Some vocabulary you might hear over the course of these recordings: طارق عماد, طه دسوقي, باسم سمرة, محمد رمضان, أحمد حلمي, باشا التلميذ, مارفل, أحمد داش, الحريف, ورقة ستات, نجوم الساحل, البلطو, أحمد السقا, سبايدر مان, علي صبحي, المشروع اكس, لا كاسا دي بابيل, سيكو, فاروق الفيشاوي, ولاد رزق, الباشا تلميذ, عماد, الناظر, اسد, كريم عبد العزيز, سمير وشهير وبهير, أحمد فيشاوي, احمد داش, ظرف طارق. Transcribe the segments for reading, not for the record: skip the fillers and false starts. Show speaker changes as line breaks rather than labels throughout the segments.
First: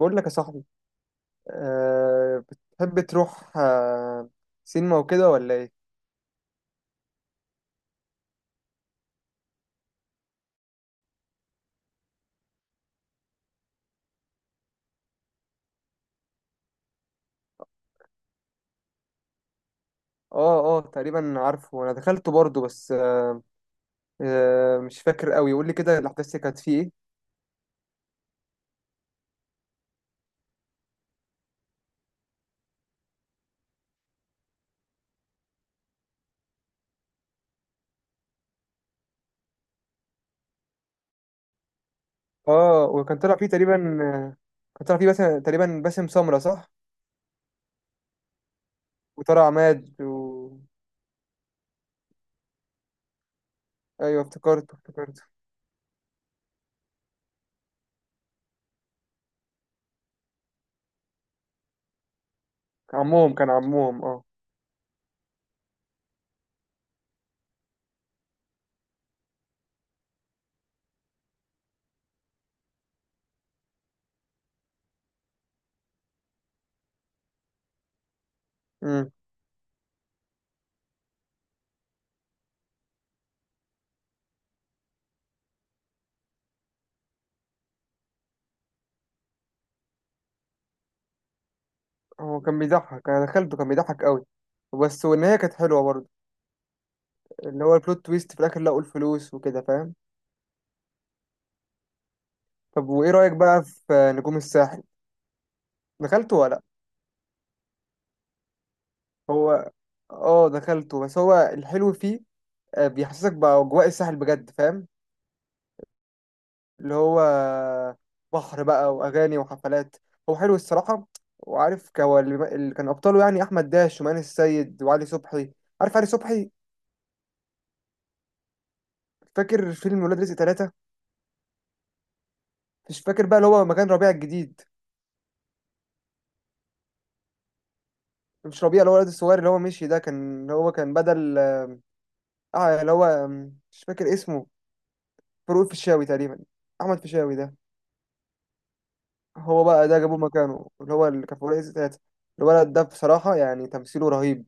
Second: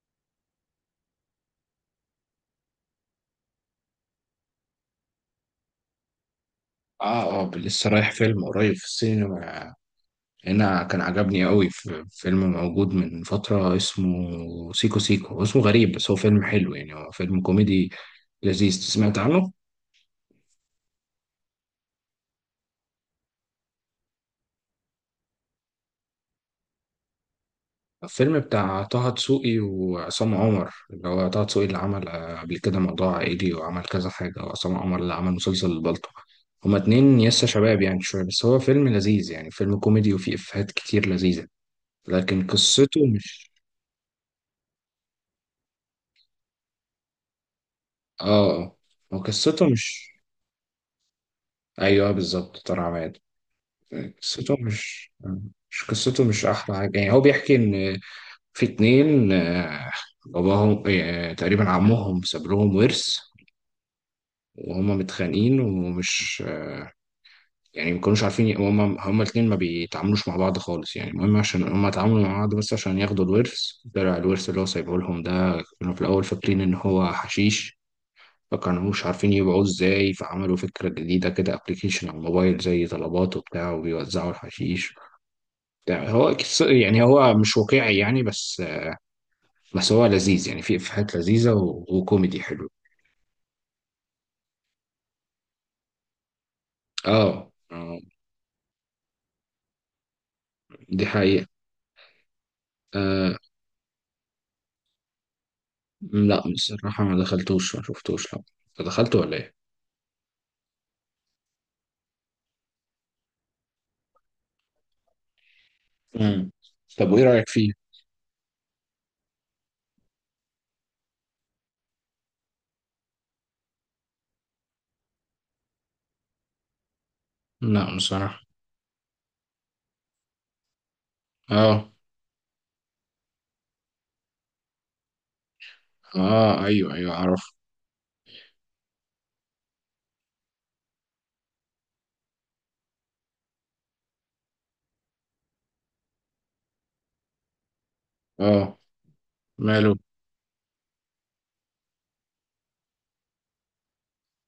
بقول لك يا صاحبي أه بتحب تروح سينما وكده ولا ايه؟
اه، اه، لسه رايح فيلم قريب في السينما هنا. كان عجبني قوي في فيلم موجود من فترة اسمه سيكو سيكو، هو اسمه غريب بس هو فيلم حلو، يعني هو فيلم كوميدي لذيذ. سمعت عنه؟
اه تقريبا عارفه، انا دخلته برضه، بس أه أه مش فاكر قوي. قول لي كده الاحداث اللي كانت فيه ايه.
الفيلم بتاع طه دسوقي وعصام عمر، اللي هو طه دسوقي اللي عمل قبل كده موضوع عائلي وعمل كذا حاجة، وعصام عمر اللي عمل مسلسل البلطو. هما اتنين يسا شباب، يعني شوية، بس هو فيلم لذيذ يعني، فيلم كوميدي وفيه إفيهات كتير لذيذة، لكن
اه
قصته
وكان طلع فيه
مش
تقريبا، آه، كان طلع فيه باسم تقريبا، باسم سمرة صح.
اه آه. هو
وطلع
قصته
عماد و...
مش، ايوه بالظبط طارق عماد،
ايوه
قصته
افتكرته
مش،
افتكرته
مش قصته، مش احلى حاجه يعني. هو بيحكي ان في اتنين باباهم تقريبا عمهم ساب لهم
كان
ورث،
عمهم كان عمهم اه.
وهما متخانقين ومش، يعني ما كانوش عارفين هما الاتنين ما بيتعاملوش مع بعض خالص، يعني المهم عشان هما اتعاملوا مع بعض بس عشان ياخدوا الورث. طلع الورث اللي هو سايبه لهم ده، كانوا في الاول فاكرين ان هو حشيش، فكانوش
امم.
عارفين يبيعوه ازاي، فعملوا فكرة جديدة كده، ابلكيشن على الموبايل زي طلبات وبتاع، وبيوزعوا الحشيش. ده هو يعني هو مش واقعي يعني، بس هو لذيذ يعني، في إفيهات لذيذة وكوميدي
هو كان
حلو.
بيضحك، انا دخلته كان بيضحك قوي، بس والنهايه كانت حلوه برضه،
اه.
اللي هو البلوت تويست في الاخر لقوا الفلوس وكده فاهم.
دي حقيقة.
طب وايه رأيك
آه.
بقى في نجوم الساحل؟ دخلته
لا
ولا لأ؟
بصراحة ما دخلتوش، ما شفتوش، لا. انت دخلته ولا ايه؟
هو اه دخلته، بس هو الحلو فيه بيحسسك بأجواء الساحل بجد فاهم،
مم.
اللي
طب
هو
وايه رأيك فيه؟
بحر بقى وأغاني وحفلات. هو حلو الصراحة. وعارف هو اللي كان أبطاله يعني أحمد داش ومان السيد وعلي صبحي، عارف علي صبحي؟
لا بصراحة.
فاكر فيلم ولاد رزق ثلاثة؟
اه.
مش فاكر بقى اللي هو مكان ربيع الجديد،
اه. ايوه ايوه اعرف.
مش ربيع اللي هو الواد الصغير اللي هو مشي ده، كان اللي هو كان بدل اللي هو مش فاكر اسمه. فاروق الفيشاوي تقريبا، أحمد فيشاوي ده.
اه.
هو بقى
ماله.
ده جابوه مكانه، اللي هو اللي كان في ورقة ستات. الولد ده بصراحة يعني تمثيله رهيب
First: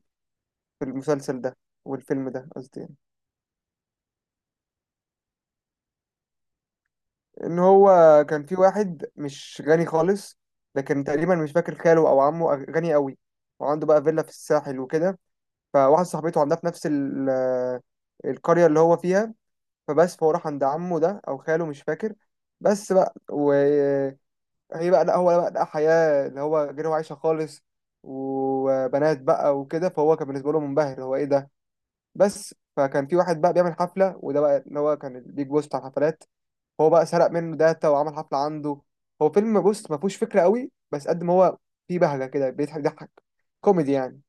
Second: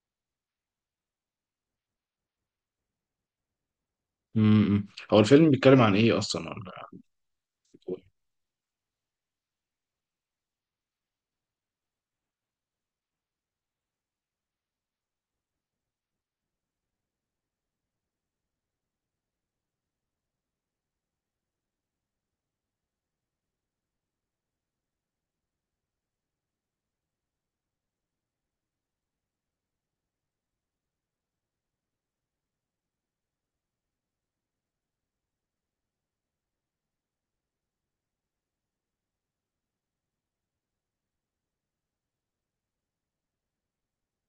في المسلسل ده، والفيلم ده قصدي يعني.
امم. هو الفيلم بيتكلم عن ايه اصلا، ولا؟
ان هو كان في واحد مش غني خالص، لكن تقريبا مش فاكر خاله او عمه غني قوي وعنده بقى فيلا في الساحل وكده. فواحد صاحبته عندها في نفس القرية اللي هو فيها. فبس فهو راح عند عمه ده او خاله مش فاكر. بس بقى هي بقى لا هو بقى لقى حياة اللي هو غير هو عايشها خالص، وبنات بقى وكده. فهو كان بالنسبة له منبهر هو ايه ده. بس فكان في واحد بقى بيعمل حفلة، وده بقى اللي هو كان البيج بوس بتاع الحفلات. هو بقى سرق منه داتا وعمل حفلة عنده. هو فيلم بص ما فيهوش فكرة قوي، بس قد ما هو فيه بهجة كده بيضحك ضحك، كوميدي يعني.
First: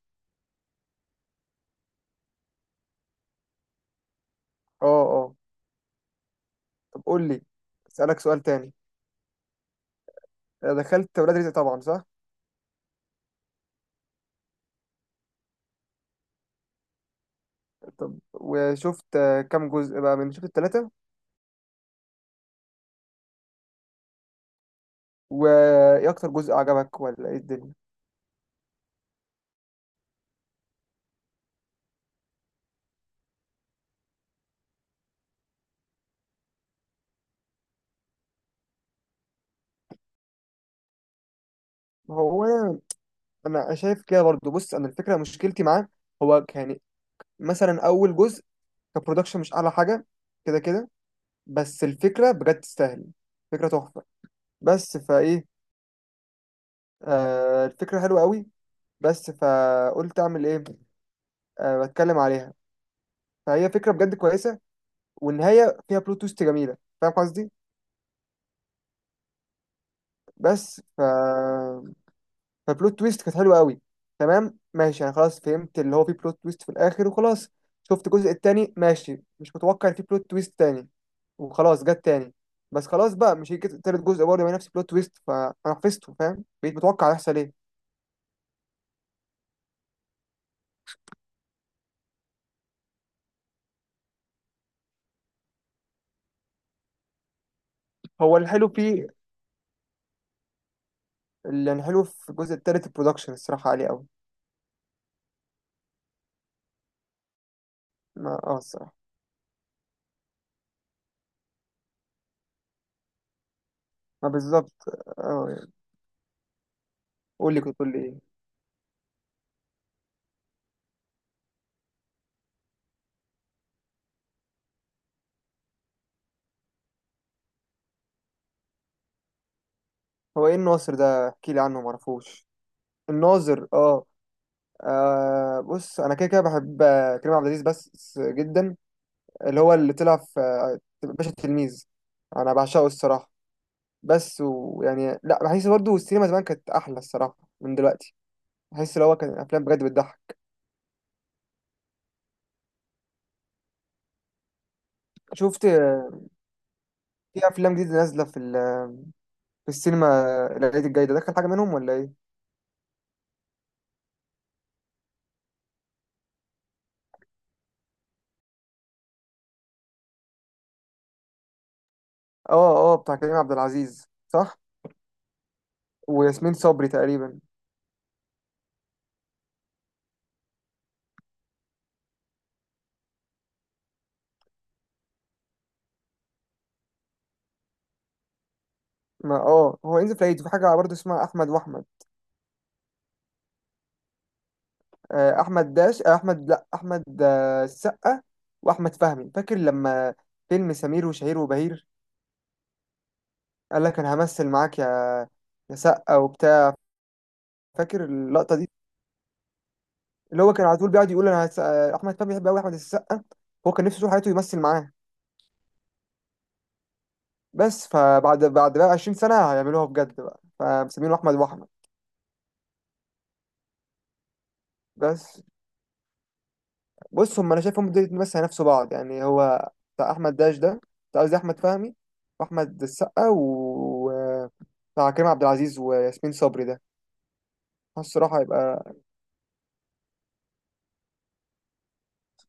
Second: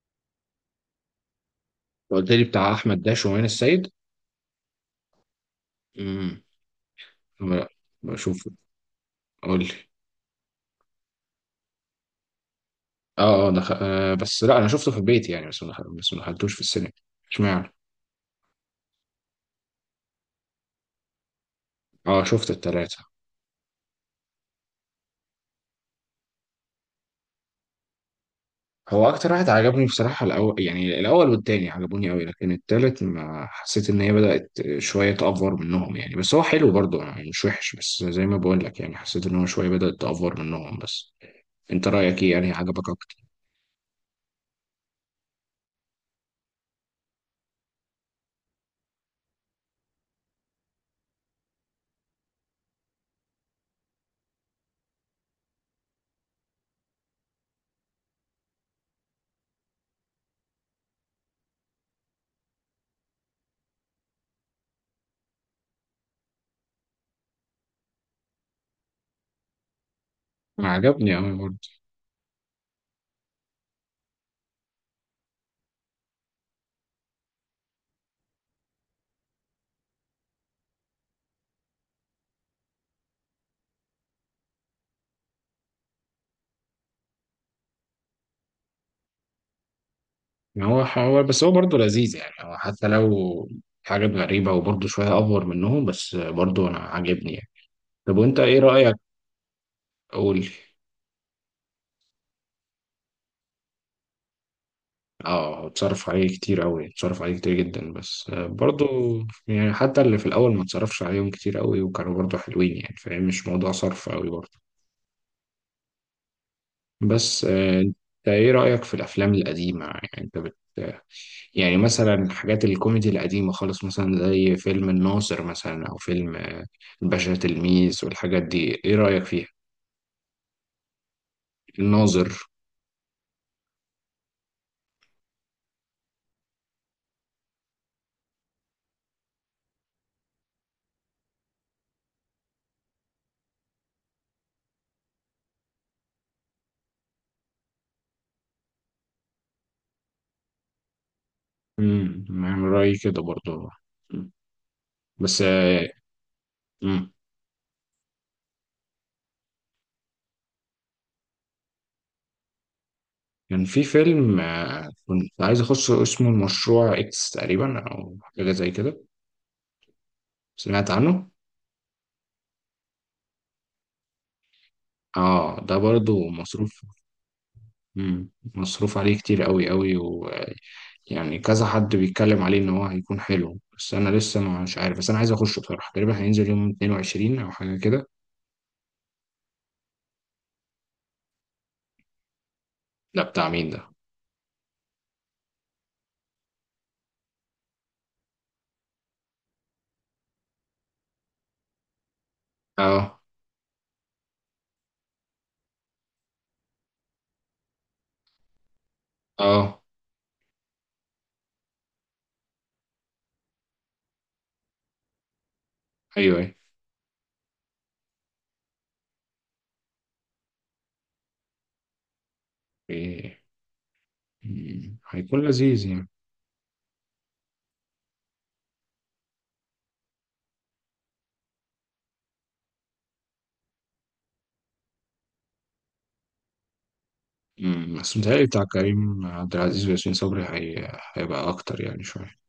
قلت لي بتاع احمد داش ومين السيد.
اه اه.
امم.
طب قول لي،
لا.
اسألك سؤال
بشوفه.
تاني.
قول لي.
دخلت ولاد رزق طبعا صح؟
اه اه بس لا، انا شفته في البيت يعني، بس ما دخل... بس ما دخلتوش في السينما. اشمعنى.
طب وشفت كام جزء بقى من شفت التلاتة؟
اه، شفت التلاتة.
وايه اكتر جزء عجبك ولا ايه الدنيا؟
هو اكتر واحد عجبني بصراحة الاول، يعني الاول والتاني عجبوني قوي، لكن التالت ما حسيت ان هي بدأت شوية تأفور منهم يعني، بس هو حلو برضه يعني، مش وحش، بس زي ما بقول لك يعني، حسيت ان هو شوية بدأت تأفور منهم بس. انت رأيك ايه؟
هو
يعني عجبك اكتر؟
انا شايف كده برضو. بص انا الفكره مشكلتي معاه، هو يعني مثلا اول جزء كبرودكشن مش اعلى حاجه، كده كده. بس الفكره بجد تستاهل، فكره تحفه. بس فايه، آه الفكره حلوه قوي. بس فقلت اعمل ايه، آه بتكلم عليها. فهي فكره بجد كويسه، والنهايه فيها بلوت تويست جميله فاهم قصدي.
ما
بس ف،
عجبني قوي برضه.
فبلوت تويست كانت حلوه قوي. تمام ماشي، انا خلاص فهمت اللي هو في بلوت تويست في الاخر وخلاص. شفت الجزء التاني ماشي، مش متوقع إن في بلوت تويست تاني، وخلاص جت تاني. بس خلاص بقى، مش هيجي تالت جزء برضه يبقى نفس بلوت تويست. فانا حفظته فاهم، بقيت متوقع هيحصل ايه.
يعني هو بس هو برضه لذيذ يعني، هو حتى لو حاجات غريبة وبرضه شوية أفور منهم، بس برضه أنا عاجبني يعني. طب
هو
وأنت إيه
الحلو
رأيك؟
فيه،
قول لي.
اللي الحلو في الجزء التالت البرودكشن الصراحه عليه قوي.
اه، اتصرف عليه كتير قوي، اتصرف عليه كتير جدا، بس
ما اه
برضو،
الصراحه.
يعني حتى اللي في الاول ما اتصرفش عليهم كتير قوي وكانوا برضو حلوين يعني فاهم، مش موضوع صرف قوي
ما
برضو.
بالظبط. اه يعني.
بس
قول لي، كنت بتقول
انت،
لي ايه.
ايه رأيك في الافلام القديمة؟ يعني انت يعني مثلا حاجات الكوميدي القديمة خالص، مثلا زي فيلم الناظر مثلا، او فيلم الباشا تلميذ والحاجات دي، ايه رأيك فيها؟
هو ايه الناظر ده احكي لي عنه ما
الناظر.
اعرفوش. الناظر اه. آه بص، انا كده كده بحب كريم عبد العزيز بس جدا، اللي هو اللي طلع في باشا التلميذ. انا بعشقه الصراحه. بس ويعني لا، بحس برضه السينما زمان كانت احلى الصراحه من دلوقتي. بحس اللي هو كان الافلام بجد بتضحك.
امم، يعني رأيي كده برضو. مم. بس.
شفت
امم.
في افلام جديده نازله في في السينما؟ العيد الجاي ده دخل حاجه منهم ولا ايه؟
كان في فيلم كنت عايز اخشه اسمه المشروع اكس، تقريبا او حاجه زي كده. سمعت عنه؟
اه اه، بتاع كريم عبد العزيز صح،
اه، ده برضو
وياسمين
مصروف.
صبري تقريبا.
مم. مصروف عليه كتير قوي قوي، ويعني كذا حد بيتكلم عليه ان هو هيكون حلو، بس انا لسه مش عارف. بس انا عايز اخشه بصراحه، تقريبا هينزل يوم 22 او حاجه كده.
ما اه، هو ينزل في العيد في حاجه برضه اسمها احمد واحمد.
لا، بتاع مين ده؟
احمد داش آه، احمد لا احمد آه، السقا، واحمد فهمي. فاكر لما فيلم سمير وشهير وبهير
اه
قال لك انا همثل معاك يا يا سقا وبتاع، فاكر اللقطه دي؟
اه
اللي هو كان على طول بيقعد يقول انا هس... آه، احمد فهمي بيحب قوي احمد السقا، هو كان نفسه طول حياته يمثل معاه.
ايوه ايوه.
بس فبعد بقى 20 سنه هيعملوها بجد بقى، فمسمينه احمد واحمد.
إيه. مم. هيكون
بس
لذيذ يعني.
بص، هم انا شايفهم دول بس هينافسوا بعض يعني. هو بتاع احمد داش ده، بتاع قصدي احمد فهمي واحمد السقا، و بتاع كريم عبد العزيز وياسمين صبري ده.
مم.
حاسس
بس
الصراحه
متهيألي بتاع
هيبقى،
كريم عبد العزيز وياسمين صبري هيبقى اكتر يعني شويه.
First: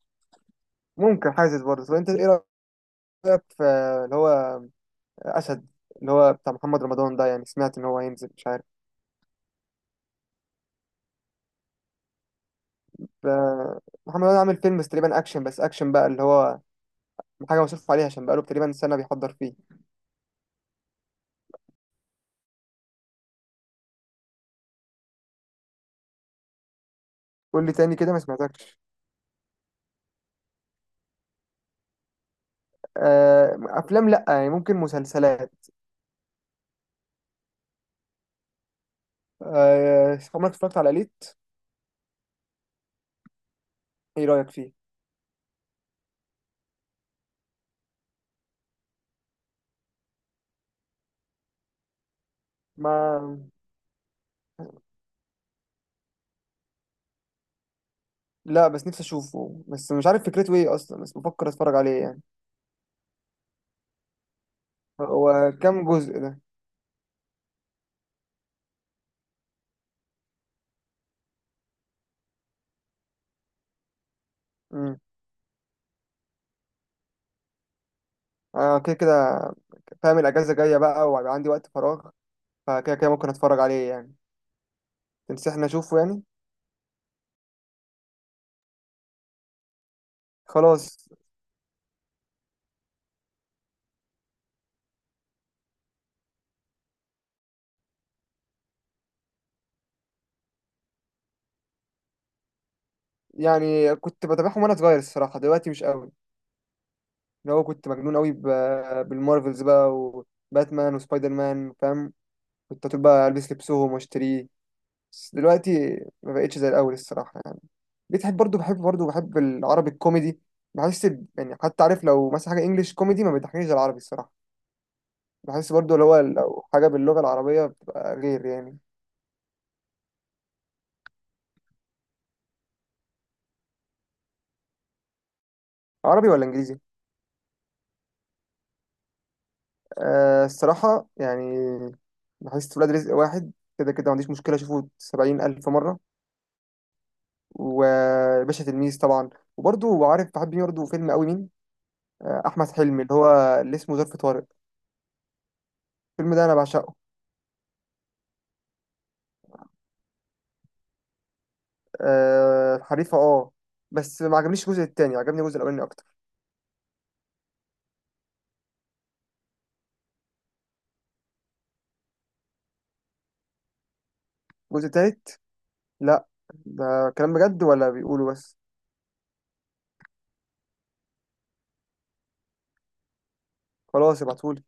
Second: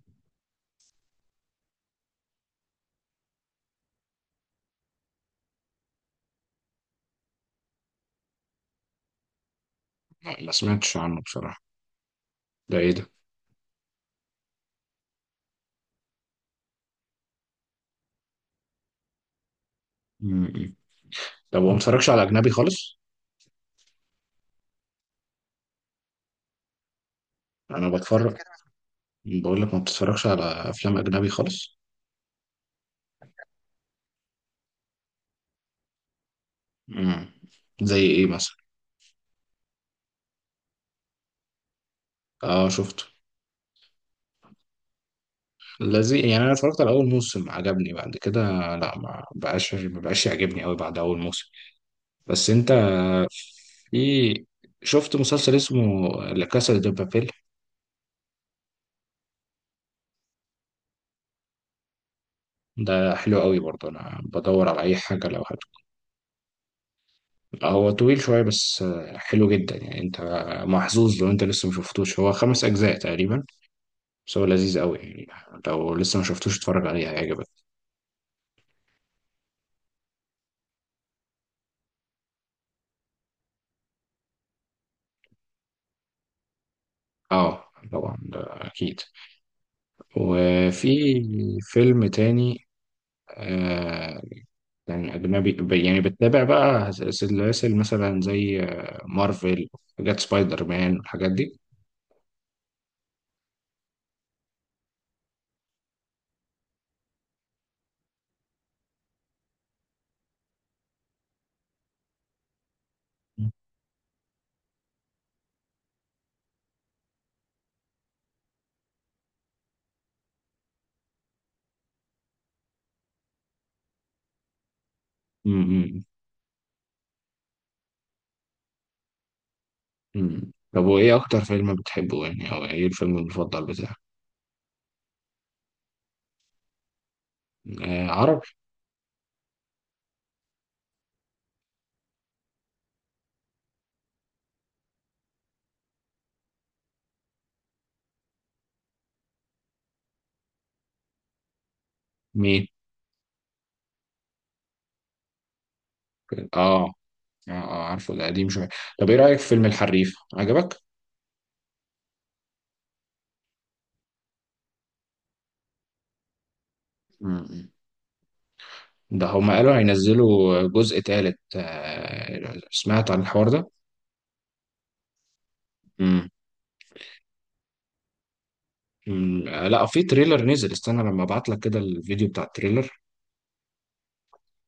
ممكن حاسس برضه. طب انت ايه رايك في اللي هو اسد، اللي هو بتاع محمد رمضان ده، يعني سمعت ان هو هينزل مش عارف.
لا، ما سمعتش عنه بصراحة. ده ايه ده؟
ف- محمد رمضان عامل فيلم بس تقريبا اكشن، بس اكشن بقى، اللي هو حاجه مصروف عليها عشان بقاله تقريبا سنه بيحضر فيه.
مم. طب وما بتتفرجش على أجنبي خالص؟
قول لي
أنا
تاني كده ما
بتفرج.
سمعتكش.
بقول لك، ما بتتفرجش على أفلام أجنبي خالص؟
افلام لا يعني، ممكن مسلسلات.
مم. زي ايه مثلا؟
عمرك اتفرجت على ليت؟
اه شفته.
ايه رأيك فيه؟
لذيذ يعني، أنا اتفرجت على أول موسم عجبني، بعد كده لا، ما بقاش ما بقاش يعجبني أوي بعد أول موسم. بس أنت،
ما
في، شفت مسلسل اسمه لا كاسا دي بابيل؟
لا، بس نفسي اشوفه، بس مش عارف فكرته ايه اصلا، بس بفكر اتفرج عليه يعني.
ده حلو أوي برضه، أنا بدور على أي حاجة لو.
هو كام جزء ده؟
هو طويل شوية بس حلو جدا يعني، انت محظوظ لو انت لسه ما شفتوش، هو خمس اجزاء تقريبا، بس هو لذيذ قوي
امم.
يعني. لو لسه ما شفتوش اتفرج عليه هيعجبك.
انا كده كده فاهم الاجازة جاية بقى وهيبقى عندي وقت فراغ، فكده كده ممكن اتفرج عليه يعني. تنصحني اشوفه يعني؟
اه طبعا، ده اكيد. وفي
خلاص.
فيلم تاني. آه، يعني اجنبي يعني بتتابع بقى سلاسل مثلا زي مارفل، حاجات سبايدر مان والحاجات دي؟
يعني كنت بتابعهم وانا صغير الصراحة، دلوقتي مش قوي. اللي هو كنت مجنون قوي بالمارفلز بقى وباتمان وسبايدر مان فاهم. كنت طول بقى البس لبسهم واشتريه. بس دلوقتي ما بقتش زي الاول الصراحه يعني. بتحب برضو، بحب العربي الكوميدي. بحس يعني حتى عارف لو مثلا حاجه انجليش كوميدي ما بيضحكنيش زي العربي الصراحه. بحس برضو
امم.
اللي هو لو حاجه باللغه العربيه بتبقى غير يعني.
امم. طب وايه اكتر فيلم بتحبه يعني، او ايه الفيلم المفضل بتاعك؟
عربي ولا انجليزي؟
آه عربي.
آه الصراحه يعني، بحس ولاد رزق واحد كده كده ما عنديش مشكله اشوفه 70,000 مره. وباشا تلميذ طبعا. وبرضو عارف بحب مين برضو فيلم قوي مين؟ آه
مين؟
احمد حلمي، اللي هو اللي اسمه ظرف طارق، الفيلم ده انا
اه.
بعشقه.
اه عارفه ده قديم شوية. طب ايه رأيك في فيلم الحريف، عجبك؟
آه حريفة اه، بس ما عجبنيش الجزء التاني، عجبني الجزء الأولاني أكتر.
مم. ده هما قالوا هينزلوا جزء تالت، سمعت عن الحوار ده؟
الجزء التالت، لأ.
مم.
ده كلام بجد ولا بيقولوا بس؟
مم. لا، في تريلر نزل، استنى لما ابعت لك كده الفيديو بتاع التريلر.
خلاص ابعتهولي